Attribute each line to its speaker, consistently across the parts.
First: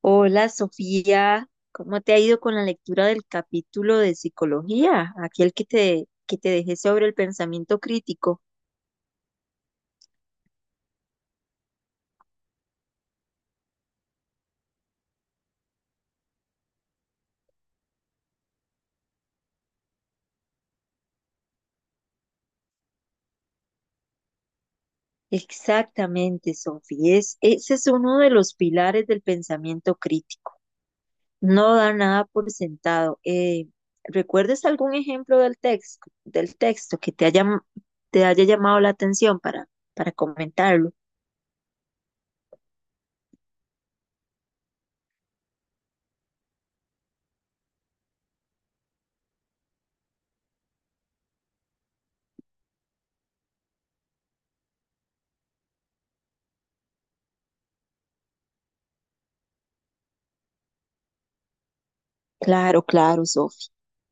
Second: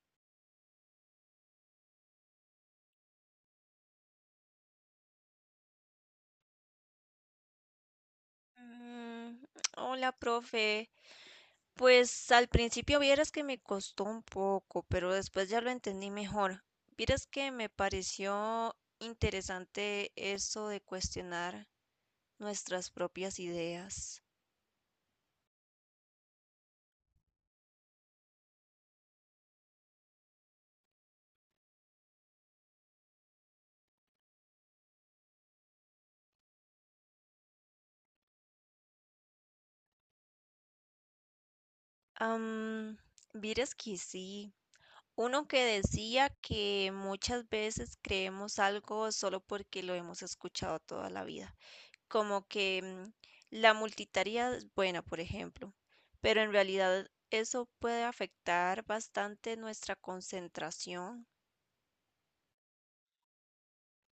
Speaker 1: Hola Sofía, ¿cómo te ha ido con la lectura del capítulo de psicología? Aquel que que te dejé sobre el pensamiento crítico.
Speaker 2: Mm. Hola, profe. Pues al principio vieras que me costó un poco, pero después ya lo entendí mejor. Vieras que me pareció interesante eso de cuestionar nuestras propias ideas.
Speaker 1: Exactamente, Sofía, ese es uno de los pilares del pensamiento crítico. No da nada por sentado. ¿Recuerdas algún ejemplo del texto que te haya llamado la atención para comentarlo?
Speaker 2: Am, Vieras que sí. Uno que decía que muchas veces creemos algo solo porque lo hemos escuchado toda la vida, como que la multitarea es buena, por ejemplo, pero en realidad eso puede afectar bastante nuestra concentración.
Speaker 1: Claro, claro, Sofi.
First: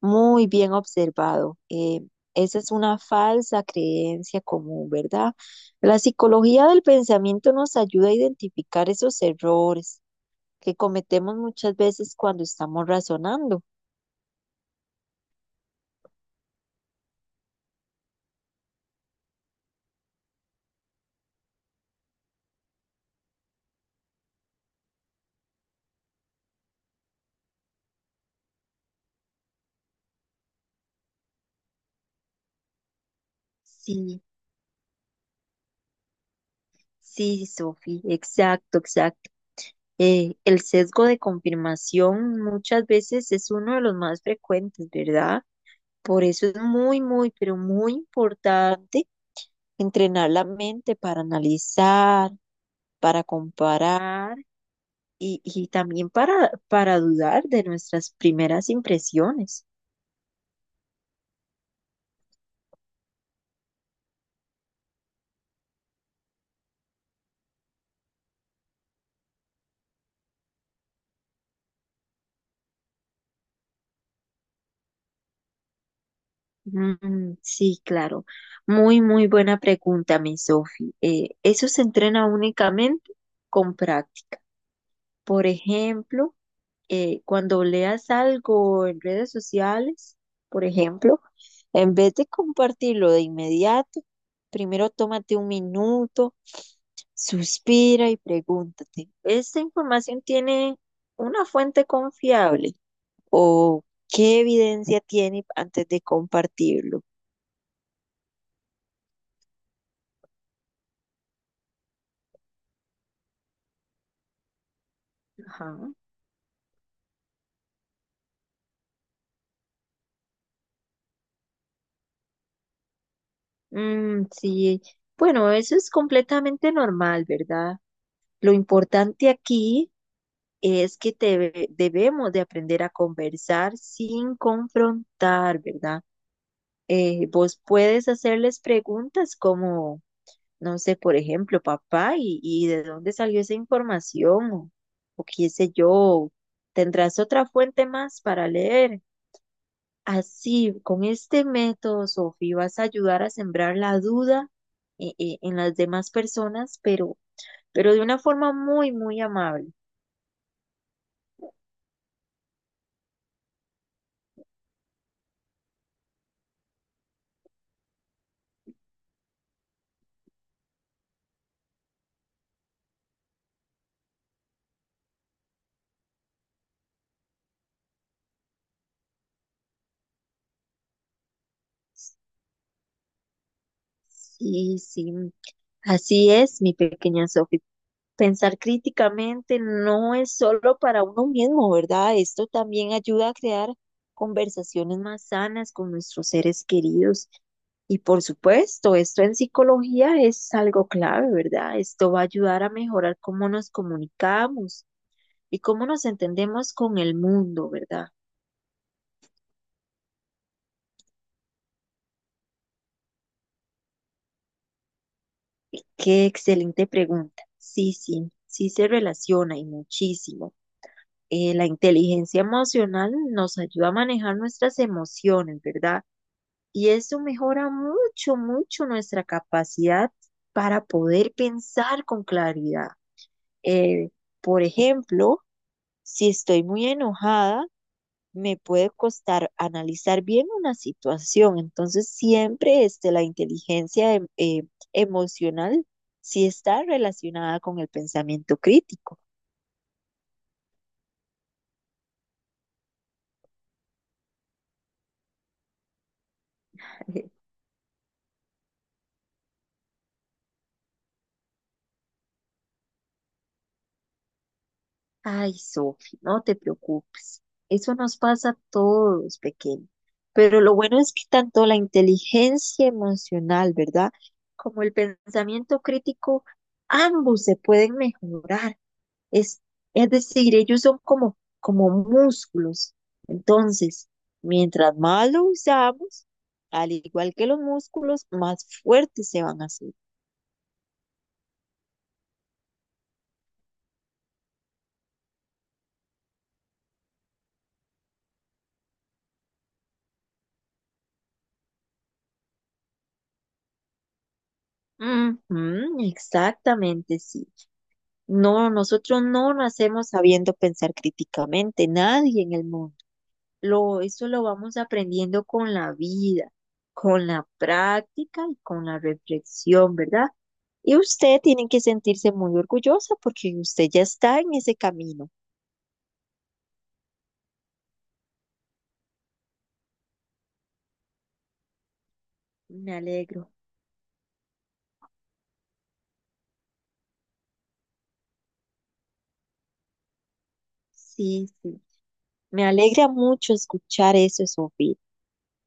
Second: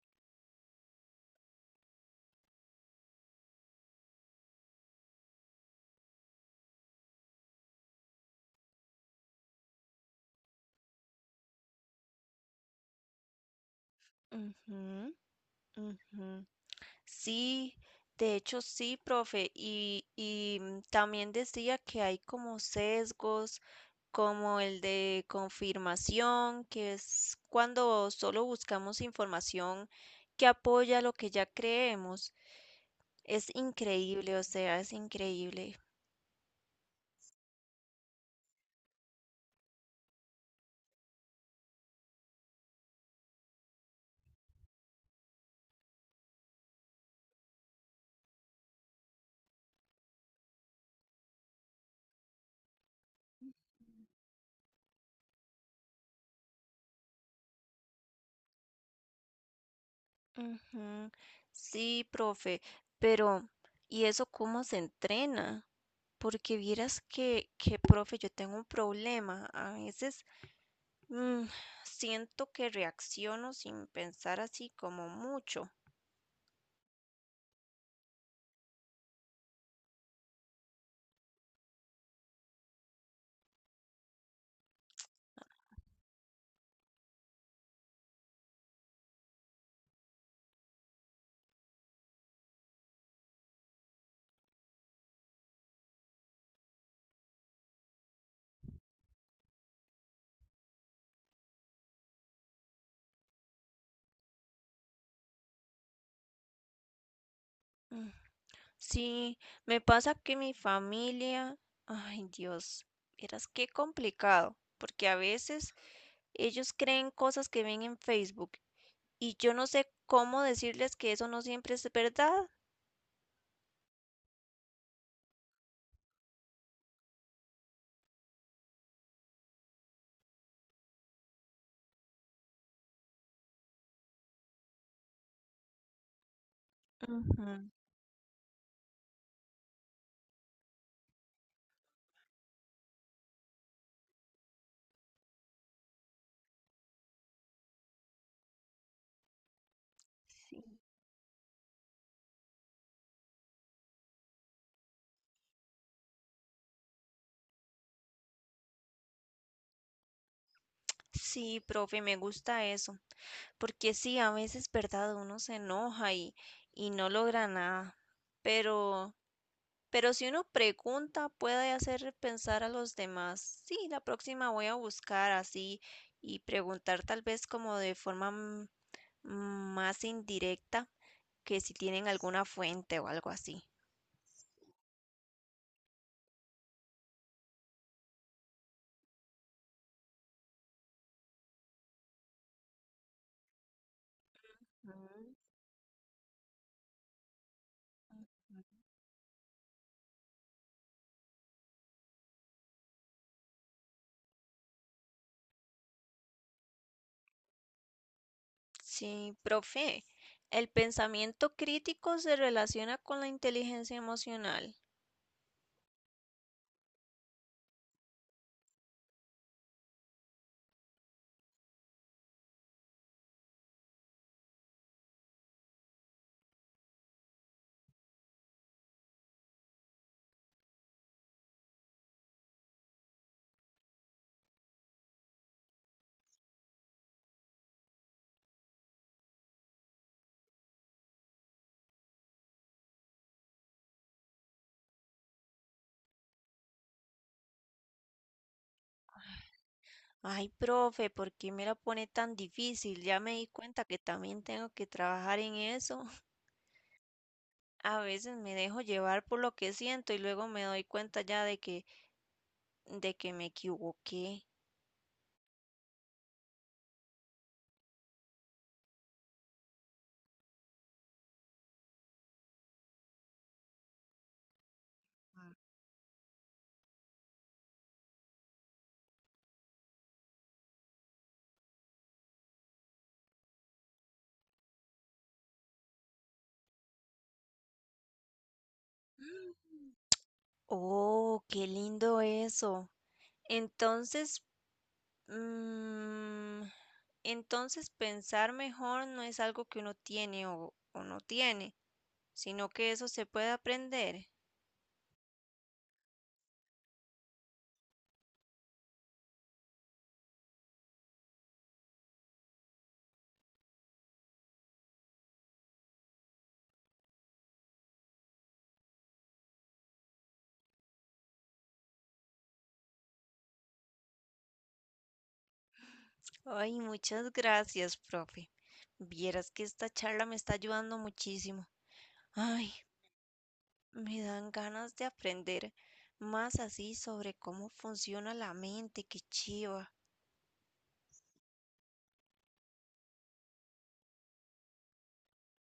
Speaker 1: Muy bien observado. Esa es una falsa creencia común, ¿verdad? La psicología del pensamiento nos ayuda a identificar esos errores que cometemos muchas veces cuando estamos razonando.
Speaker 2: Ujú, ujú. Sí, de hecho sí, profe, y también decía que hay como sesgos, como el de confirmación, que es cuando solo buscamos información que apoya lo que ya creemos. Es
Speaker 1: Sí,
Speaker 2: increíble, o sea, es increíble.
Speaker 1: sí, Sofi, exacto, exacto. El sesgo de confirmación muchas veces es uno de los más frecuentes, ¿verdad? Por eso es muy, muy, pero muy importante entrenar la mente para analizar, para comparar y también para dudar de nuestras primeras impresiones.
Speaker 2: Ujú. Sí, profe, pero ¿y eso cómo se entrena? Porque vieras que, profe, yo tengo un problema. A veces mm, siento que reacciono sin pensar así como mucho.
Speaker 1: Sí, claro. Muy, muy buena pregunta, mi Sofi. Eso se entrena únicamente con práctica. Por ejemplo, cuando leas algo en redes sociales, por ejemplo, en vez de compartirlo de inmediato, primero tómate un minuto. Suspira y pregúntate, ¿esta información tiene una fuente confiable? ¿O qué evidencia tiene antes de compartirlo?
Speaker 2: Mm. Sí, me pasa que mi familia, ay Dios, vieras qué complicado, porque a
Speaker 1: Ajá.
Speaker 2: veces ellos creen cosas que ven en Facebook, y yo no sé cómo decirles que eso no siempre es verdad.
Speaker 1: Sí, bueno, eso es completamente normal, ¿verdad? Lo importante aquí es que debemos de aprender a conversar sin confrontar, ¿verdad?
Speaker 2: Ujú.
Speaker 1: Vos puedes hacerles preguntas como... no sé, por ejemplo, papá, y de dónde salió esa información, o qué sé yo, tendrás otra fuente más para leer.
Speaker 2: Sí.
Speaker 1: Así, con este método, Sofi, vas a ayudar a sembrar la duda en las demás personas, pero de una forma muy, muy amable.
Speaker 2: Sí, profe, me gusta eso, porque sí, a veces, ¿verdad? Uno se enoja y no logra nada, pero... Pero si uno pregunta, puede hacer pensar a los demás. Sí, la próxima voy a buscar así y preguntar tal vez como de forma más indirecta, que si tienen alguna fuente o algo así.
Speaker 1: Sí, sí, así es, mi pequeña Sofi. Pensar críticamente no es solo para uno mismo, ¿verdad? Esto también ayuda a crear conversaciones más
Speaker 2: Mm.
Speaker 1: sanas con nuestros seres queridos. Y por supuesto, esto en psicología es algo clave, ¿verdad? Esto va a ayudar a mejorar cómo nos comunicamos y cómo nos entendemos con el mundo, ¿verdad?
Speaker 2: Sí, profe, el pensamiento crítico se relaciona con la inteligencia emocional.
Speaker 1: Qué excelente pregunta. Sí, sí, sí se relaciona y muchísimo. La inteligencia emocional nos ayuda a manejar nuestras emociones, ¿verdad? Y eso mejora mucho, mucho nuestra capacidad para poder pensar con claridad. Eh, por ejemplo, si estoy muy enojada, me puede costar analizar bien una situación. Entonces, siempre este, la inteligencia emocional sí está relacionada con el pensamiento crítico.
Speaker 2: Ay, profe, ¿por qué me la pone tan difícil? Ya me di cuenta que también tengo que trabajar en eso. A veces me dejo llevar por lo que siento y luego me doy cuenta ya de que me equivoqué.
Speaker 1: Ay, Sofi, no te preocupes. Eso nos pasa a todos, pequeños. Pero lo bueno es que tanto la inteligencia emocional, ¿verdad? Como el pensamiento crítico, ambos se pueden mejorar. Es, es decir, ellos son como músculos. Entonces, mientras más lo usamos, al igual que los músculos, más fuertes se van a
Speaker 2: Mm.
Speaker 1: hacer.
Speaker 2: Oh, qué lindo eso. Entonces, mm, entonces pensar mejor no es algo que uno tiene o no tiene, sino que eso se puede aprender.
Speaker 1: Ujú, exactamente, sí. No, nosotros no nacemos sabiendo pensar críticamente, nadie en el mundo. Eso lo vamos aprendiendo con la vida, con la práctica y con la reflexión, ¿verdad? Y usted tiene que sentirse muy orgullosa porque usted ya está en ese camino.
Speaker 2: Ay, muchas gracias, profe. Vieras que esta charla me está ayudando muchísimo. Ay,
Speaker 1: Me alegro.
Speaker 2: me dan ganas de aprender más así sobre cómo funciona la mente, qué chiva.
Speaker 1: Sí, sí. Me alegra mucho escuchar eso, Sofía.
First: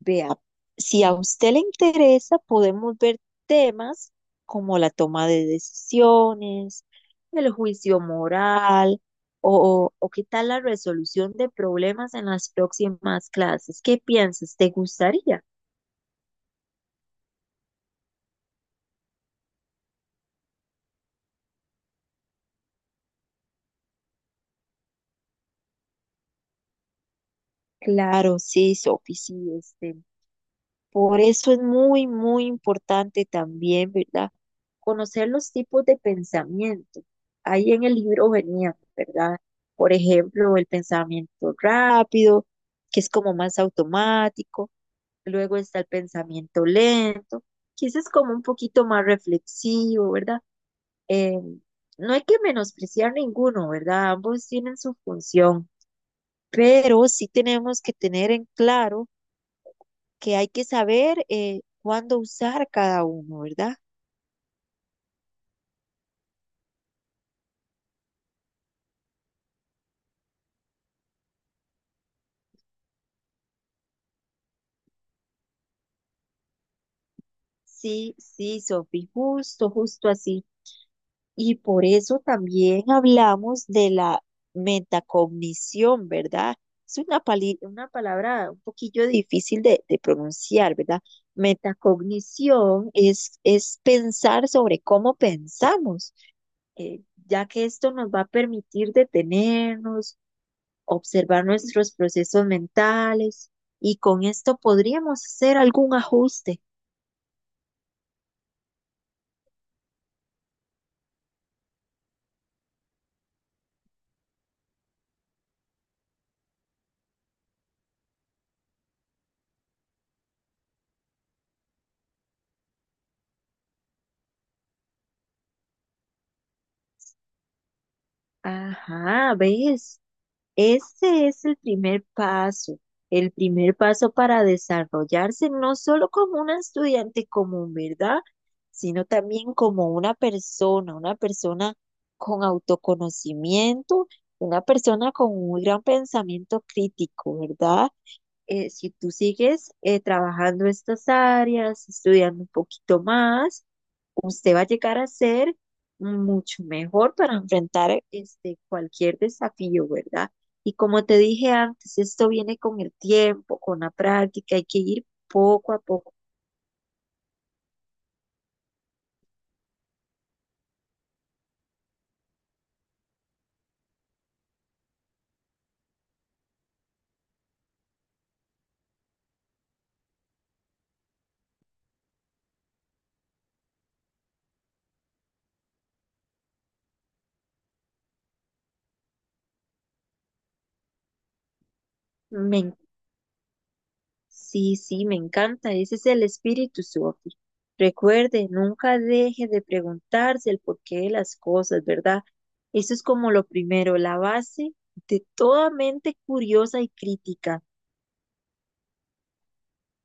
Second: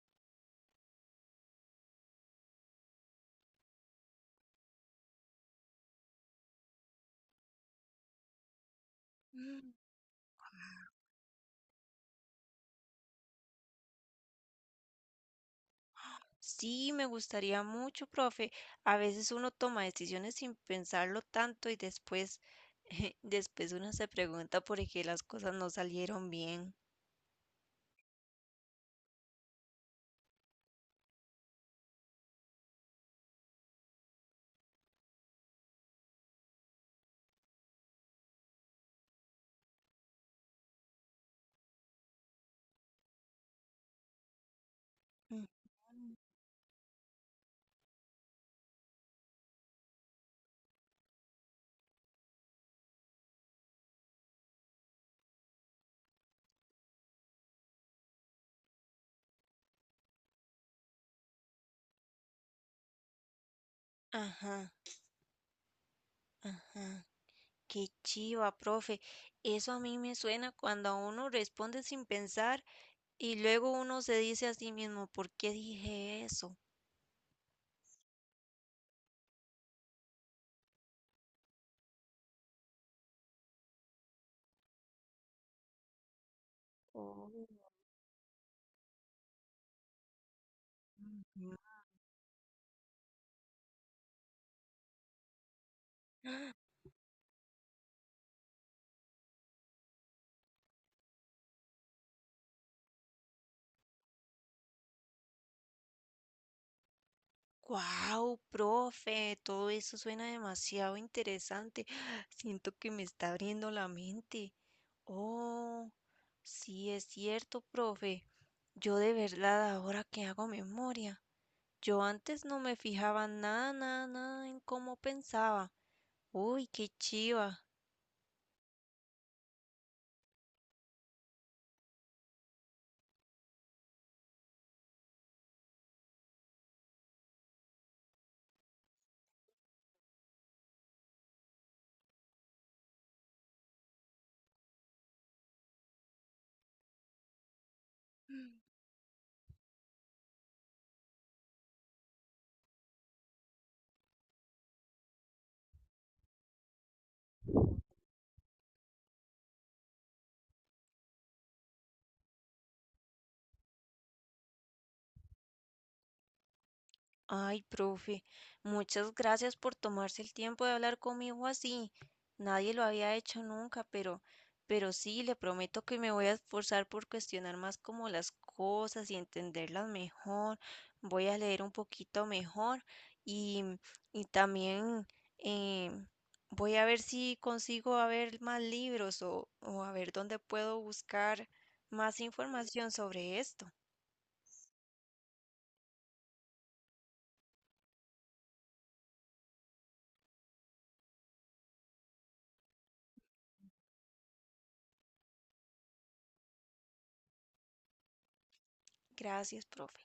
Speaker 1: Vea, si a usted le interesa, podemos ver temas como la toma de decisiones, el juicio moral
Speaker 2: Mm.
Speaker 1: o qué tal la resolución de problemas en las próximas clases. ¿Qué piensas? ¿Te gustaría?
Speaker 2: Sí, me gustaría mucho, profe. A veces uno toma decisiones sin pensarlo tanto y después, después uno se pregunta por qué las cosas no salieron bien.
Speaker 1: Claro, sí, Sofi, sí, este. Por eso es muy, muy importante también, ¿verdad? Conocer los tipos de pensamiento. Ahí en el libro venía, ¿verdad? Por ejemplo, el pensamiento rápido, que es como más automático.
Speaker 2: Mm.
Speaker 1: Luego está el pensamiento lento, que ese es como un poquito más reflexivo, ¿verdad? Eh, no hay que menospreciar ninguno, ¿verdad? Ambos tienen su función, pero sí tenemos que tener en claro que hay que saber cuándo usar cada uno, ¿verdad?
Speaker 2: Ajá, ajá. Qué chiva, profe. Eso a mí me suena cuando a uno responde sin pensar y luego uno se dice a sí mismo, ¿por qué dije eso?
Speaker 1: Sí, sí, Sofi, justo, justo así. Y por eso también hablamos de la metacognición, ¿verdad? Es una,
Speaker 2: ¡Wow,
Speaker 1: una palabra un poquillo difícil de pronunciar, ¿verdad? Metacognición es pensar sobre cómo pensamos, eh, ya que esto nos va a permitir detenernos, observar nuestros procesos mentales y con esto podríamos hacer algún ajuste.
Speaker 2: profe, todo eso suena demasiado interesante! Siento que me está abriendo la mente. Oh, sí es cierto, profe. Yo de verdad ahora que hago memoria, yo antes no me fijaba nada, nada, nada en cómo pensaba. Uy, qué chiva.
Speaker 1: Ajá, ¿ves? Ese es el primer paso para desarrollarse no solo como una estudiante común, ¿verdad? Sino también como una persona con autoconocimiento, una persona con un gran pensamiento crítico, ¿verdad? Si tú sigues trabajando estas áreas, estudiando un poquito más, usted va a llegar a ser mucho mejor para enfrentar este, cualquier desafío, ¿verdad? Y como te dije antes, esto viene con el tiempo, con la práctica, hay que ir poco a poco.
Speaker 2: Ay, profe, muchas gracias por tomarse el tiempo de hablar conmigo así. Nadie lo había hecho nunca, pero sí, le prometo que me voy a esforzar por cuestionar más como las cosas y entenderlas mejor. Voy a leer un poquito mejor, y, y también eh, voy a ver si consigo a ver más libros, o a ver dónde puedo buscar más
Speaker 1: Me
Speaker 2: información sobre esto.
Speaker 1: Sí, sí, me encanta. Ese es el espíritu, Sophie. Recuerde, nunca deje de preguntarse el porqué de las cosas, ¿verdad? Eso es como lo primero, la base de toda mente curiosa y crítica.
Speaker 2: Gracias, profe.